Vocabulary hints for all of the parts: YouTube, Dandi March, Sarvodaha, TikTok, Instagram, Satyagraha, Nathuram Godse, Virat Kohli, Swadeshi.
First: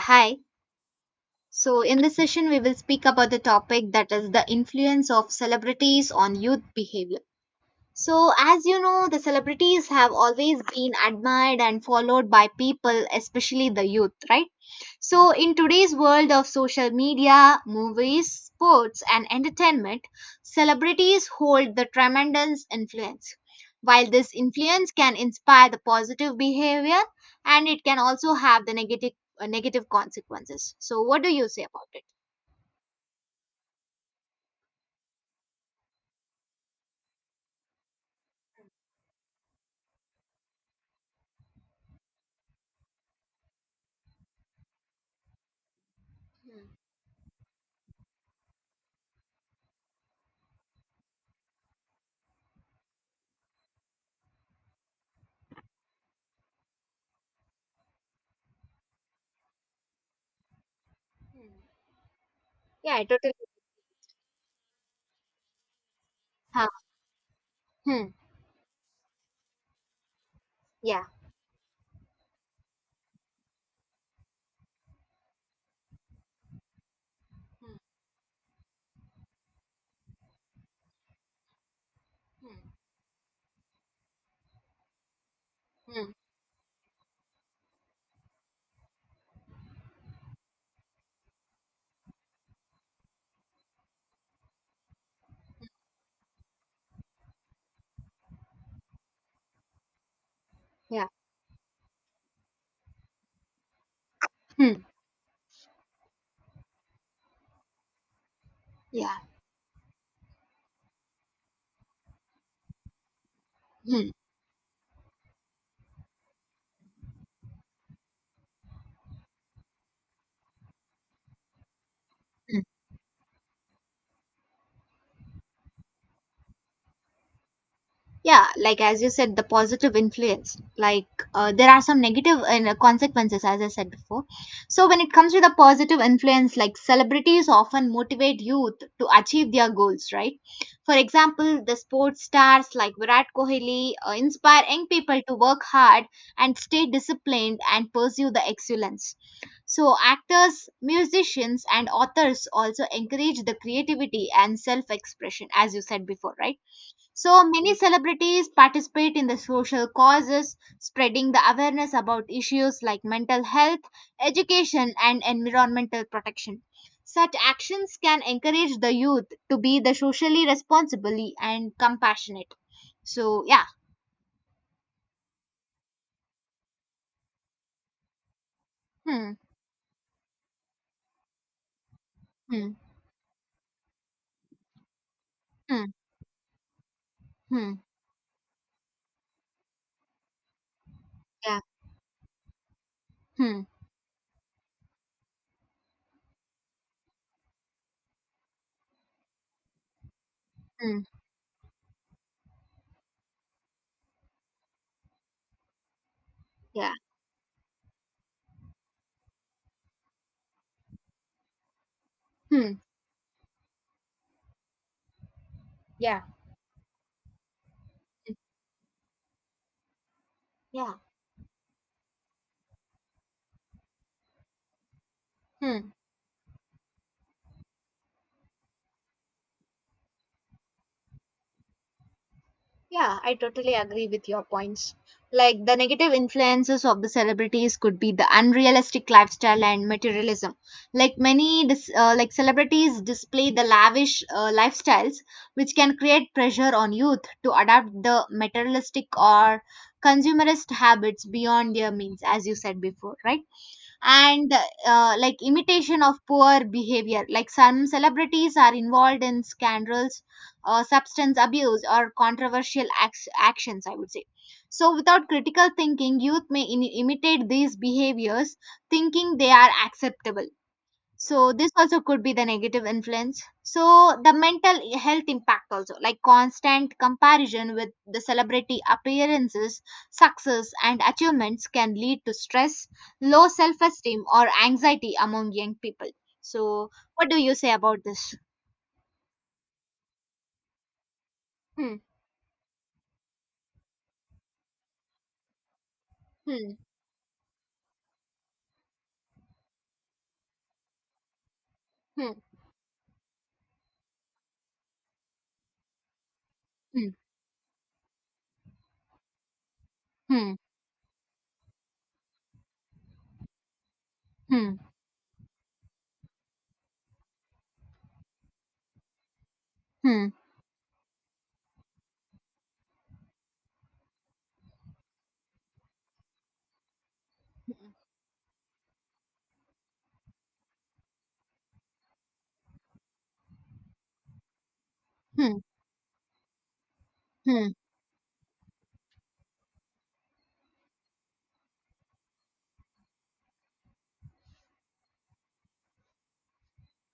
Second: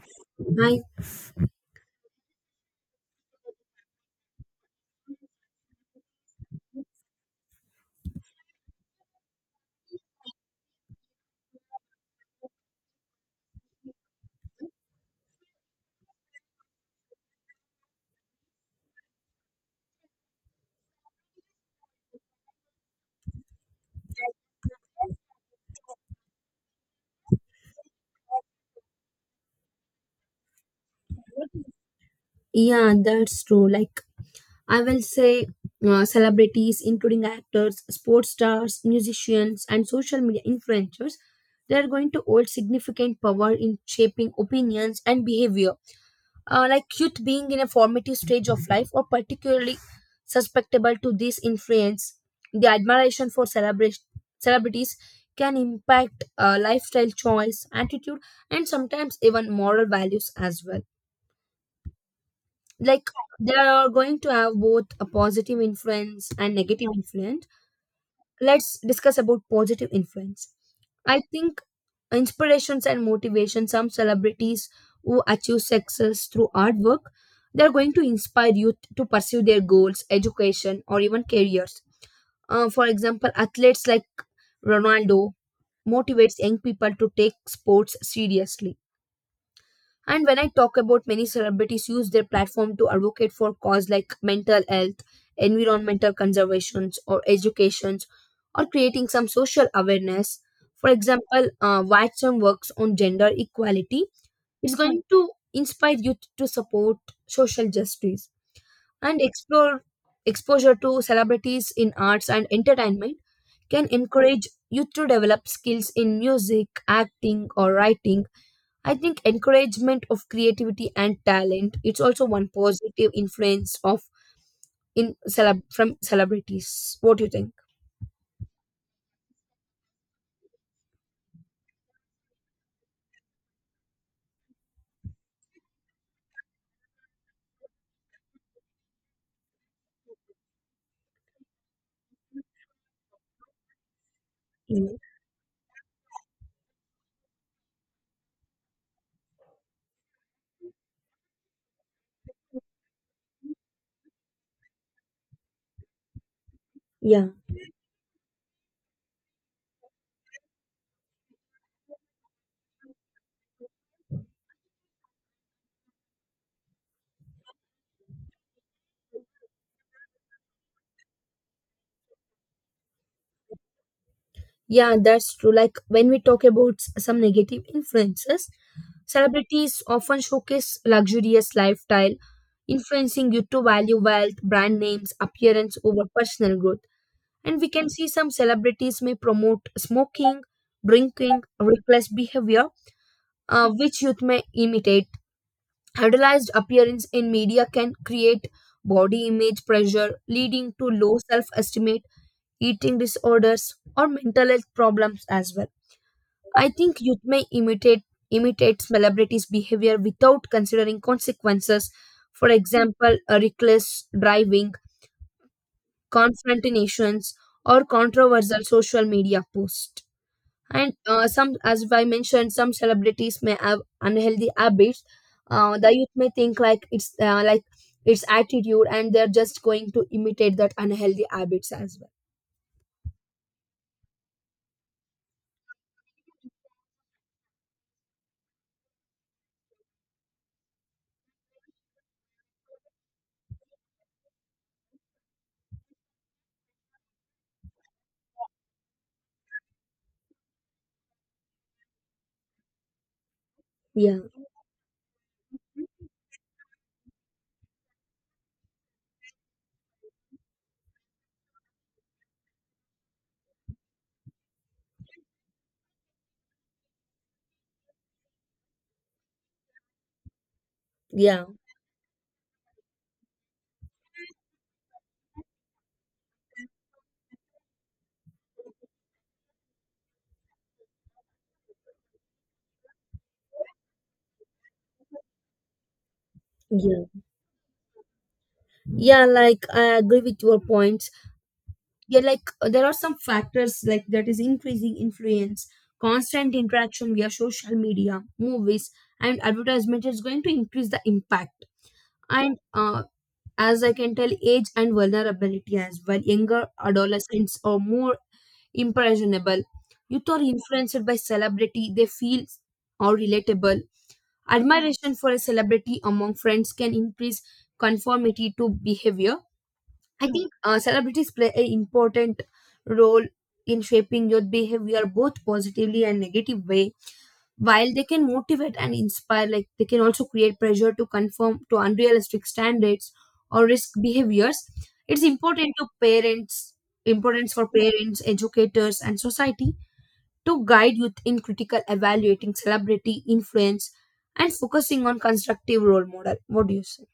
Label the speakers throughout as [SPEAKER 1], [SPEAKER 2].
[SPEAKER 1] Hi.
[SPEAKER 2] I
[SPEAKER 1] So, in this session, we will speak about the topic that is the influence of celebrities on youth behavior. So, as you know, the celebrities have always been admired and followed by people, especially the youth, right? So, in today's world of social media, movies, sports, and entertainment, celebrities hold the tremendous influence. While this influence can inspire the positive behavior and it can also have the negative consequences. So, what do you say about it?
[SPEAKER 2] Yeah, that's true. Like, I will say, celebrities, including actors, sports stars, musicians, and social media influencers, they are going to hold significant power in shaping opinions and behavior. Like, youth being in a formative stage of life, or particularly susceptible to this influence, the admiration for celebrities can impact lifestyle choice, attitude, and sometimes even moral values as well.
[SPEAKER 1] Hmm. Yeah, I
[SPEAKER 2] Like,
[SPEAKER 1] totally.
[SPEAKER 2] they are going to have both a positive influence and
[SPEAKER 1] Huh.
[SPEAKER 2] negative influence.
[SPEAKER 1] Hmm.
[SPEAKER 2] Let's discuss about positive influence.
[SPEAKER 1] Yeah.
[SPEAKER 2] I think inspirations and motivation, some celebrities who achieve success through artwork, they're
[SPEAKER 1] Hmm.
[SPEAKER 2] going to inspire youth to pursue their goals, education, or even careers.
[SPEAKER 1] Hmm.
[SPEAKER 2] For example, athletes like Ronaldo
[SPEAKER 1] Hmm.
[SPEAKER 2] motivates young people to take sports seriously. And when I talk about, many celebrities use their platform to advocate for cause like mental health, environmental conservations, or educations, or creating some social awareness. For
[SPEAKER 1] Yeah.
[SPEAKER 2] example, Watson works on gender equality.
[SPEAKER 1] Hmm.
[SPEAKER 2] It's going to inspire youth to support social justice
[SPEAKER 1] Yeah.
[SPEAKER 2] and explore. Exposure to celebrities in arts and entertainment can
[SPEAKER 1] Mm,
[SPEAKER 2] encourage youth to develop skills in music, acting, or writing. I think encouragement of creativity and talent, it's also one
[SPEAKER 1] mm.
[SPEAKER 2] positive influence of from celebrities. What do you think?
[SPEAKER 1] Yeah, like as you said, the positive influence. There are some negative consequences, as I said before. So when it comes to the positive influence, like celebrities often motivate youth to achieve their goals, right? For example, the sports stars like Virat Kohli inspire young
[SPEAKER 2] Mm,
[SPEAKER 1] people to work hard and stay disciplined and pursue the excellence. So actors, musicians, and authors also encourage the creativity and self-expression, as you said before, right?
[SPEAKER 2] yeah.
[SPEAKER 1] So many celebrities participate in the social causes, spreading the awareness about issues like mental health, education, and environmental protection. Such actions can encourage the youth to be the socially responsible and compassionate. So yeah,
[SPEAKER 2] Yeah, that's true. Like, when we talk about some negative influences,
[SPEAKER 1] hmm,
[SPEAKER 2] celebrities often showcase luxurious lifestyle,
[SPEAKER 1] hmm,
[SPEAKER 2] influencing you to value wealth, brand names, appearance
[SPEAKER 1] hmm,
[SPEAKER 2] over personal growth. And we
[SPEAKER 1] hmm,
[SPEAKER 2] can see some celebrities may promote smoking, drinking,
[SPEAKER 1] yeah,
[SPEAKER 2] reckless behavior,
[SPEAKER 1] hmm,
[SPEAKER 2] which youth may imitate. Idolized appearance in media can create body image pressure, leading to
[SPEAKER 1] hmm,
[SPEAKER 2] low self esteem, eating disorders, or mental health problems as well. I
[SPEAKER 1] yeah,
[SPEAKER 2] think youth may imitate celebrities' behavior without considering consequences. For
[SPEAKER 1] hmm,
[SPEAKER 2] example, a reckless driving,
[SPEAKER 1] yeah,
[SPEAKER 2] confrontations, or controversial social media posts.
[SPEAKER 1] yeah,
[SPEAKER 2] And some, as I mentioned, some celebrities may have unhealthy habits. uh,
[SPEAKER 1] hmm.
[SPEAKER 2] the youth may think like it's like it's attitude, and they're just going to imitate that unhealthy habits as well.
[SPEAKER 1] Yeah, I totally agree with your points. Like the negative influences of the celebrities could be the unrealistic lifestyle and materialism. Like many like celebrities display the lavish lifestyles which can create pressure on youth to adapt the materialistic or consumerist habits beyond their means as you said before, right?
[SPEAKER 2] Yeah.
[SPEAKER 1] And like imitation of poor behavior, like some celebrities are involved in scandals, substance abuse or controversial actions, I would say. So without critical thinking, youth may imitate these behaviors thinking they are acceptable.
[SPEAKER 2] Yeah,
[SPEAKER 1] So this also could be the negative influence. So the mental health impact also, like constant comparison with the celebrity appearances, success and achievements can lead to stress, low self esteem or anxiety among young people. So
[SPEAKER 2] yeah.
[SPEAKER 1] what do you say about this?
[SPEAKER 2] Yeah, like I agree with your points.
[SPEAKER 1] Hmm,
[SPEAKER 2] Yeah, like there are some factors like that is increasing influence. Constant
[SPEAKER 1] hmm,
[SPEAKER 2] interaction via social media, movies, and advertisement is going to increase the impact.
[SPEAKER 1] hmm,
[SPEAKER 2] And as I can tell, age and vulnerability as well. Younger
[SPEAKER 1] hmm,
[SPEAKER 2] adolescents are more impressionable. Youth are
[SPEAKER 1] hmm,
[SPEAKER 2] influenced by celebrity, they feel or relatable.
[SPEAKER 1] hmm,
[SPEAKER 2] Admiration for a celebrity among friends can increase conformity to behavior. I
[SPEAKER 1] hmm,
[SPEAKER 2] think celebrities play an important role in shaping youth behavior both positively and negative way. While they can motivate and inspire, like, they can also create pressure to conform to unrealistic standards or risk behaviors. it's
[SPEAKER 1] hmm,
[SPEAKER 2] important to parents importance for
[SPEAKER 1] hmm.
[SPEAKER 2] parents, educators, and society to guide youth in critical evaluating celebrity influence and focusing on constructive role model. What do you say?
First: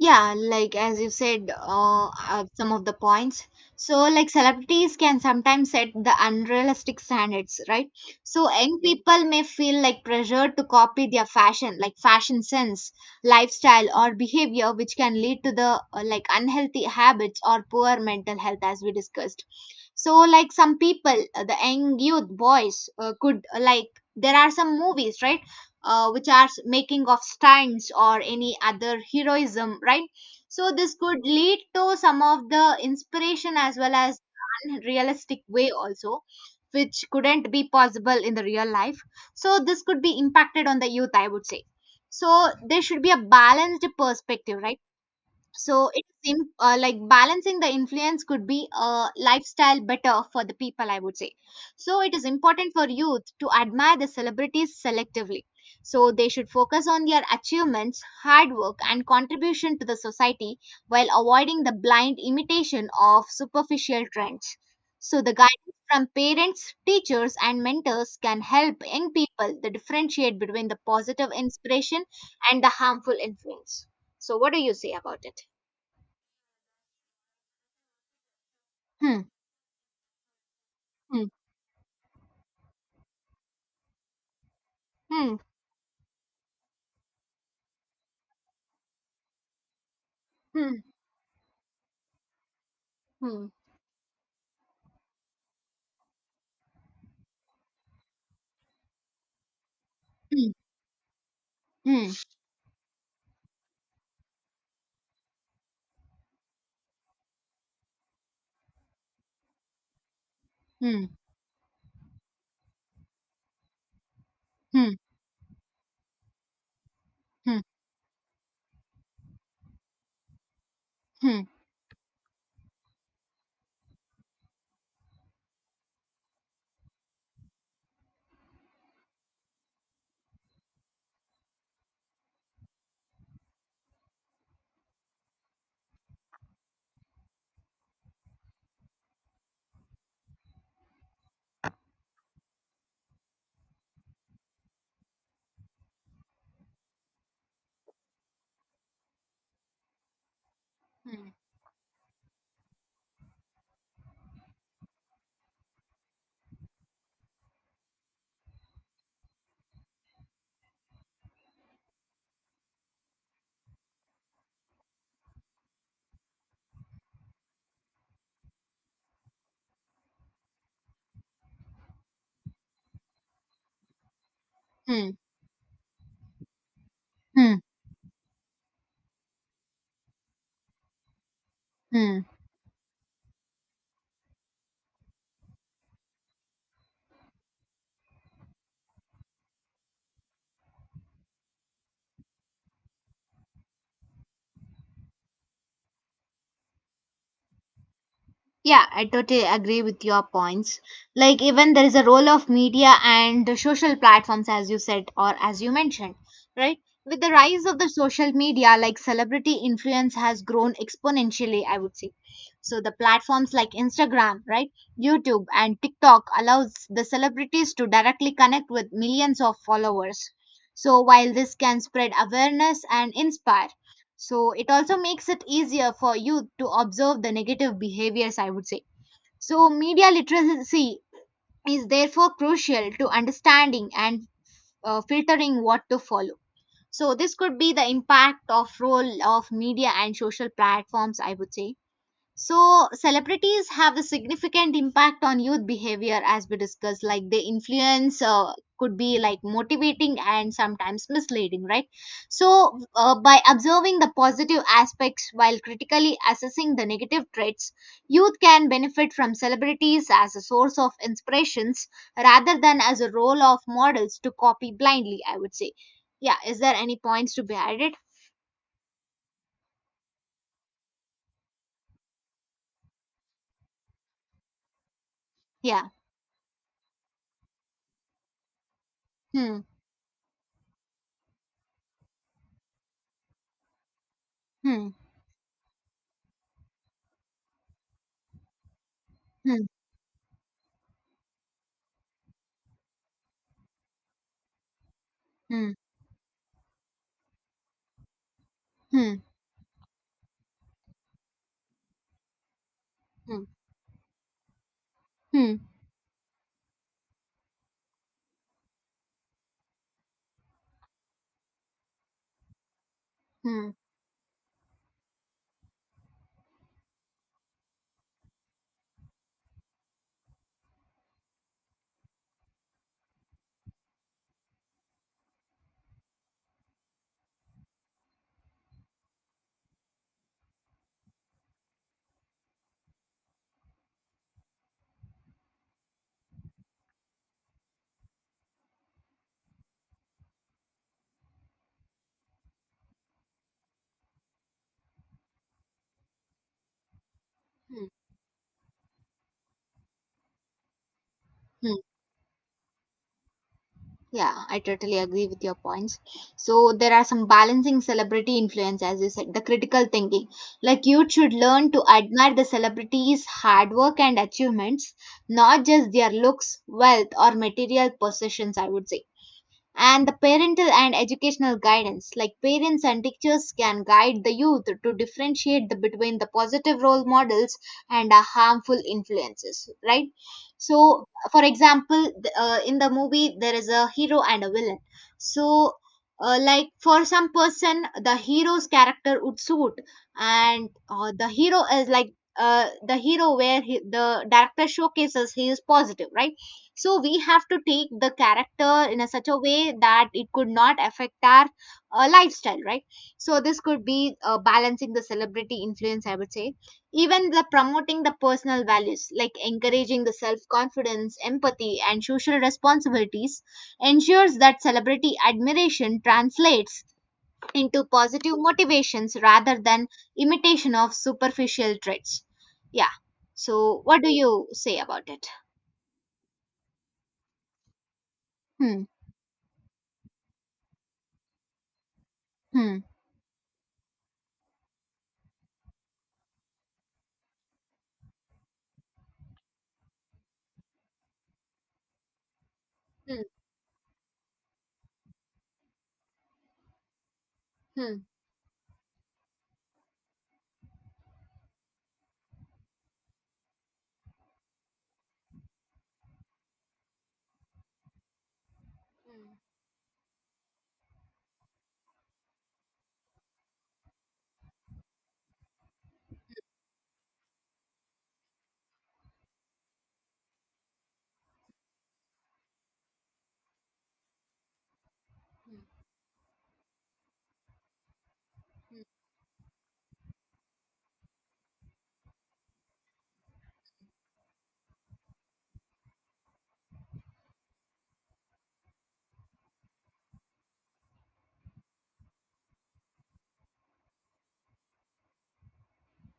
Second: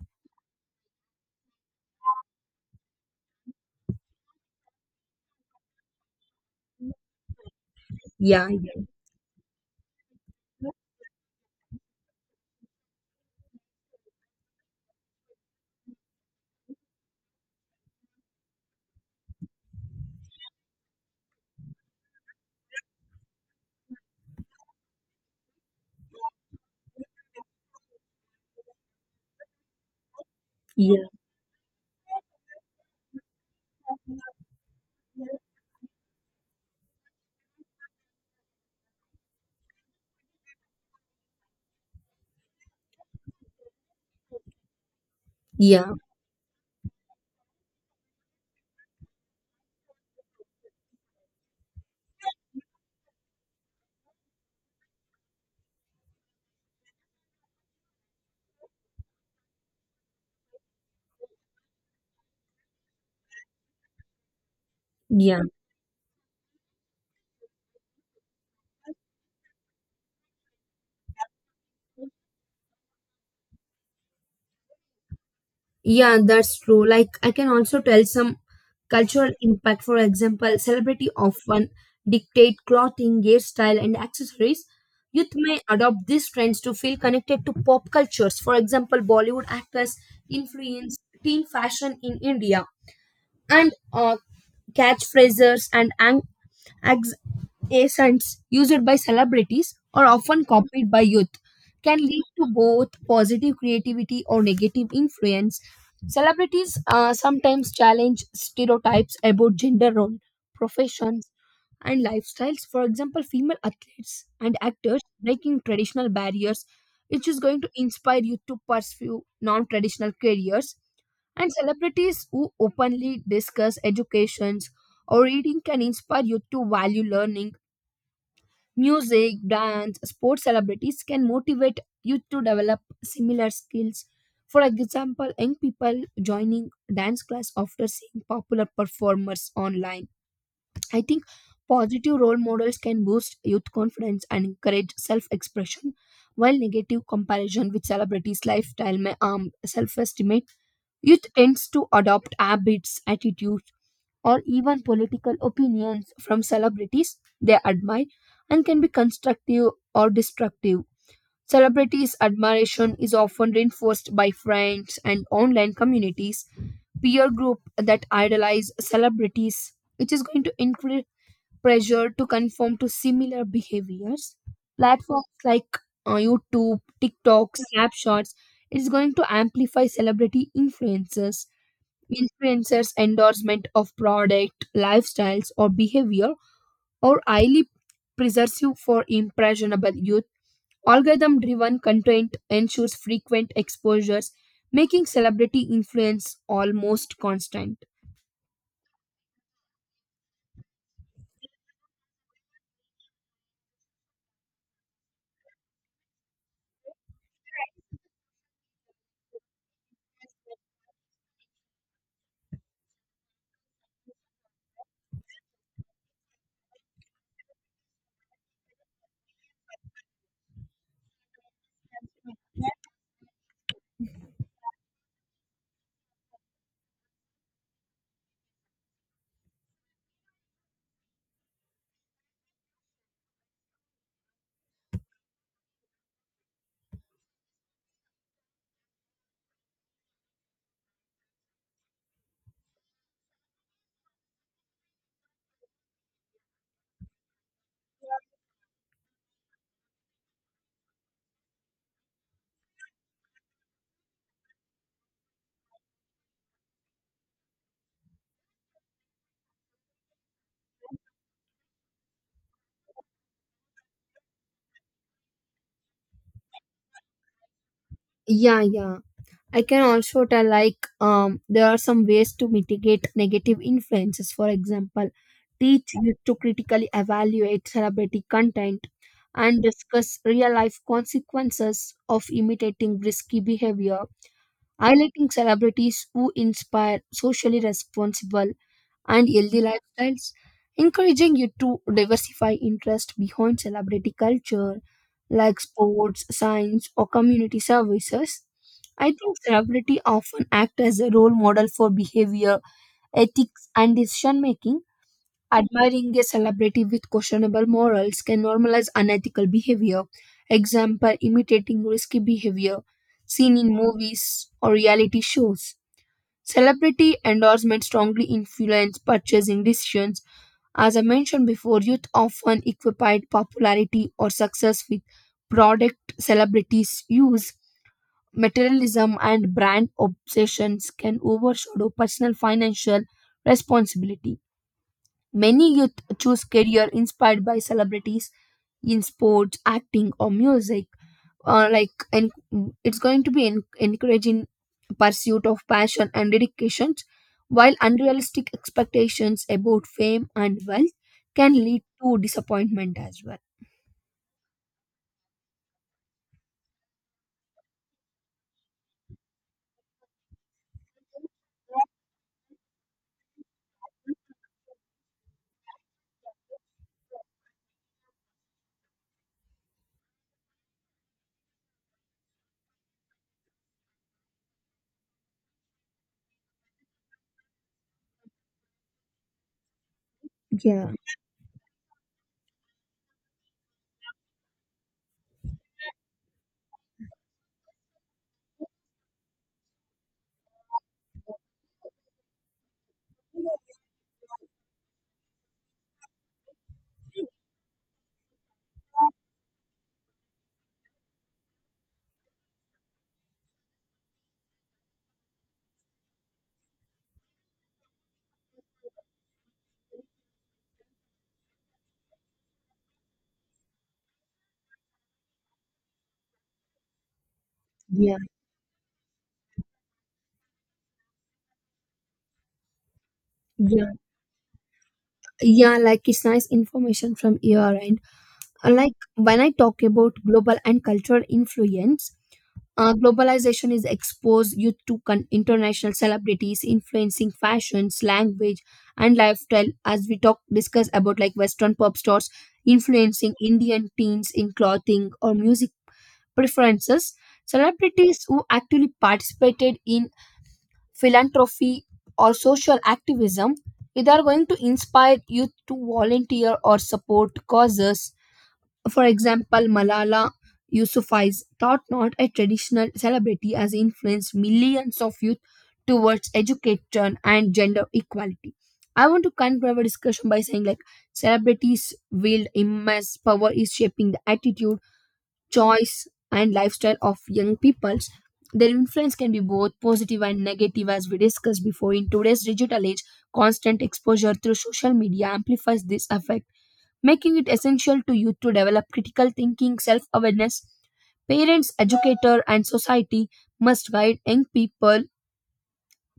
[SPEAKER 1] Yeah, like as you said, some of the points. So, like celebrities can sometimes set the unrealistic standards, right? So,
[SPEAKER 2] Yeah.
[SPEAKER 1] young
[SPEAKER 2] Yeah.
[SPEAKER 1] people may feel like pressure to copy their fashion, like fashion sense, lifestyle, or behavior, which can lead to the like unhealthy habits or poor mental health, as we discussed. So, like some people, the young youth boys, could like there are some movies, right? Which are making of stands or any other heroism, right? So this
[SPEAKER 2] Yeah,
[SPEAKER 1] could lead to some of the inspiration, as well as unrealistic way also, which couldn't be possible in the real life. So this could be impacted on the youth, I would say. So there should be a balanced perspective, right? So
[SPEAKER 2] yeah,
[SPEAKER 1] it seems like balancing the influence could be a lifestyle better for the people, I would say. So it is important for youth to admire the celebrities selectively. So they should focus on their achievements, hard work, and contribution to the society while avoiding the blind imitation of superficial trends. So the
[SPEAKER 2] yeah.
[SPEAKER 1] guidance from parents, teachers, and mentors can help young people to differentiate between the positive inspiration and the harmful influence. So what do you say about it?
[SPEAKER 2] Yeah, that's true. Like, I can also tell some
[SPEAKER 1] Hmm,
[SPEAKER 2] cultural impact. For example, celebrity
[SPEAKER 1] hmm,
[SPEAKER 2] often dictate clothing, hairstyle, and accessories. Youth
[SPEAKER 1] hmm,
[SPEAKER 2] may adopt these trends to feel connected to pop cultures. For example, Bollywood actors
[SPEAKER 1] hmm,
[SPEAKER 2] influence teen fashion in India.
[SPEAKER 1] hmm,
[SPEAKER 2] And catchphrases and ex- accents used by celebrities are often
[SPEAKER 1] hmm,
[SPEAKER 2] copied by youth, can
[SPEAKER 1] hmm,
[SPEAKER 2] lead to both positive creativity or negative influence. Celebrities sometimes challenge stereotypes about gender role,
[SPEAKER 1] hmm,
[SPEAKER 2] professions, and lifestyles. For example, female athletes and
[SPEAKER 1] hmm,
[SPEAKER 2] actors breaking traditional barriers, which is
[SPEAKER 1] hmm,
[SPEAKER 2] going to inspire you to pursue non-traditional careers.
[SPEAKER 1] hmm,
[SPEAKER 2] And celebrities who openly discuss educations or reading can inspire you to value learning. Music, dance, sports celebrities can motivate you to develop similar skills. For example, young people joining dance class after seeing popular performers online. I think positive role models can boost youth confidence and encourage self expression, while negative comparison with celebrities' lifestyle may harm self estimate.
[SPEAKER 1] hmm,
[SPEAKER 2] Youth tends to adopt habits, attitudes, or even political opinions from celebrities they admire, and can be constructive or destructive. Celebrities' admiration is often reinforced by friends and online communities, peer group that idolize celebrities, which is going to increase pressure to conform to similar behaviors.
[SPEAKER 1] hmm,
[SPEAKER 2] Platforms like YouTube, TikTok,
[SPEAKER 1] hmm,
[SPEAKER 2] Snapshots, it is going to amplify celebrity influences.
[SPEAKER 1] hmm.
[SPEAKER 2] Influencers' endorsement of product, lifestyles, or behavior are highly persuasive for impressionable youth. Algorithm driven content ensures frequent exposures, making celebrity influence almost constant.
[SPEAKER 1] Yeah, I totally agree with your points. Like, even there is a role of media and the social platforms, as you said, or as you mentioned, right? With the rise of the social media, like celebrity influence has grown exponentially, I would say. So the platforms like Instagram, right, YouTube and TikTok allows the celebrities to directly connect with millions of followers. So while this can spread awareness and inspire, so it also makes it easier for you to observe the negative behaviors, I would say. So media literacy is therefore crucial to understanding and filtering what to follow. So this could be the impact of role of media and social platforms, I would say. So, celebrities have a significant impact on youth behavior, as we discussed. Like, they influence could be like motivating and sometimes misleading, right? So, by observing the positive aspects while critically assessing the negative traits, youth can benefit from celebrities as a source of inspirations rather than as a role of models to copy blindly, I would say. Yeah, is there any points to be added?
[SPEAKER 2] Yeah, yeah. I can also tell like there are some ways to mitigate negative influences. For example,
[SPEAKER 1] Yeah.
[SPEAKER 2] teach you to critically evaluate celebrity content
[SPEAKER 1] Hmm.
[SPEAKER 2] and discuss real life consequences of imitating risky behavior,
[SPEAKER 1] Hmm.
[SPEAKER 2] highlighting celebrities who inspire socially responsible and
[SPEAKER 1] Hmm.
[SPEAKER 2] healthy lifestyles, encouraging you to diversify interest behind celebrity culture like
[SPEAKER 1] Hmm.
[SPEAKER 2] sports, science, or community services. I
[SPEAKER 1] Hmm.
[SPEAKER 2] think celebrity often act as a role model for behavior,
[SPEAKER 1] Hmm.
[SPEAKER 2] ethics, and decision making.
[SPEAKER 1] Hmm.
[SPEAKER 2] Admiring a celebrity with questionable morals can normalize unethical behavior. Example, imitating risky behavior seen in
[SPEAKER 1] Hmm.
[SPEAKER 2] movies or reality shows. Celebrity endorsement strongly influence purchasing decisions. As I mentioned before, youth often equate popularity or success with product celebrities use. Materialism and brand obsessions can overshadow personal financial responsibility. Many youth choose career inspired by celebrities in sports, acting, or music, like, and it's going to be encouraging pursuit of passion and dedications, while
[SPEAKER 1] Hmm,
[SPEAKER 2] unrealistic expectations about fame and wealth can
[SPEAKER 1] hmm.
[SPEAKER 2] lead to disappointment as well.
[SPEAKER 1] Yeah, I totally agree with your points. So there are some balancing celebrity influence, as you said, the critical thinking. Like you should learn to admire the celebrities' hard work and achievements, not just their looks, wealth, or material possessions, I would say. And the parental and educational guidance, like parents and teachers can guide the youth to differentiate the, between the positive role models and harmful influences, right?
[SPEAKER 2] Yeah.
[SPEAKER 1] So for example, in the movie there is a hero and a villain. So like for some person the hero's character would suit. And the hero is like the hero where he, the director showcases he is positive, right? So we have to take the character in a such a way that it could not affect our lifestyle, right? So this could be balancing the celebrity influence, I would say. Even the promoting the personal values, like encouraging the self confidence, empathy and social responsibilities ensures that celebrity admiration translates into
[SPEAKER 2] Yeah,
[SPEAKER 1] positive motivations rather than imitation of superficial traits. Yeah, so
[SPEAKER 2] yeah.
[SPEAKER 1] what do you say about it?
[SPEAKER 2] Yeah, like, it's nice information from your end. Uh,
[SPEAKER 1] Hmm,
[SPEAKER 2] like when I talk about global and cultural influence,
[SPEAKER 1] hmm.
[SPEAKER 2] Globalization is exposed youth to international celebrities influencing fashions, language, and lifestyle. As we talk, discuss about, like, Western pop stars
[SPEAKER 1] Hmm.
[SPEAKER 2] influencing Indian teens in clothing or music preferences.
[SPEAKER 1] Hmm.
[SPEAKER 2] Celebrities who actively participated in philanthropy or social activism, they are going to inspire youth to volunteer or support causes. For
[SPEAKER 1] Hmm.
[SPEAKER 2] example, Malala Yousafzai's thought, not a traditional celebrity, has influenced millions of youth towards education and gender equality. I want to conclude our discussion by saying, like, celebrities wield immense power is shaping the attitude,
[SPEAKER 1] Hmm.
[SPEAKER 2] choice, and lifestyle of young peoples. Their influence can be both positive and negative, as we discussed before. In today's digital age, constant exposure through social media amplifies this effect, making it essential to youth to develop critical thinking, self awareness. Parents, educator, and society must guide young people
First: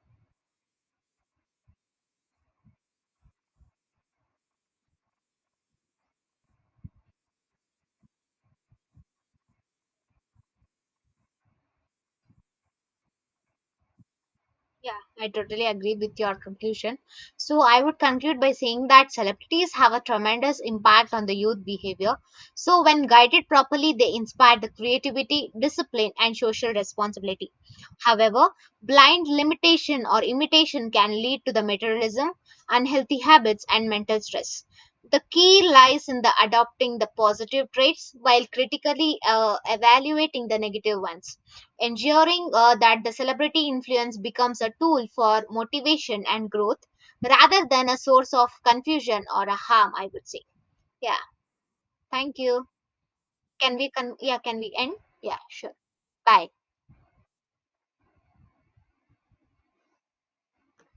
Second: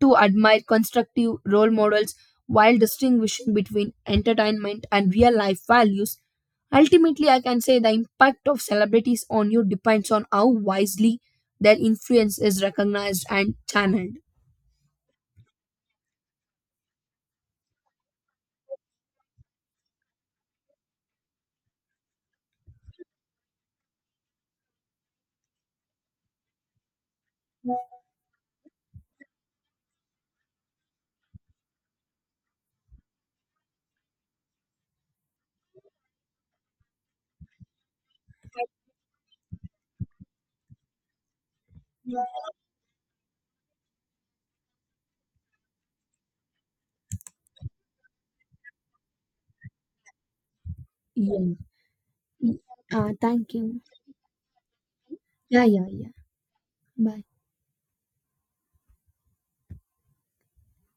[SPEAKER 2] to admire constructive role models while distinguishing between entertainment and real life values. Ultimately, I can say the impact of celebrities on you depends on how wisely their influence is recognized and channeled.
[SPEAKER 1] Yeah, I totally agree with your conclusion. So, I would conclude by saying that celebrities have a tremendous impact on the youth behavior. So, when guided properly, they inspire the creativity, discipline, and social responsibility. However, blind limitation or imitation can lead to the materialism, unhealthy habits, and mental stress. The key lies in the adopting the positive traits while critically evaluating the negative ones,
[SPEAKER 2] Yeah.
[SPEAKER 1] ensuring that the celebrity influence becomes a tool for motivation and growth rather than a source of confusion or a harm, I would say. Yeah, thank you.
[SPEAKER 2] Thank
[SPEAKER 1] Can
[SPEAKER 2] you.
[SPEAKER 1] we yeah, can we end? Yeah,
[SPEAKER 2] Yeah,
[SPEAKER 1] sure.
[SPEAKER 2] yeah, yeah.
[SPEAKER 1] Bye.
[SPEAKER 2] Bye.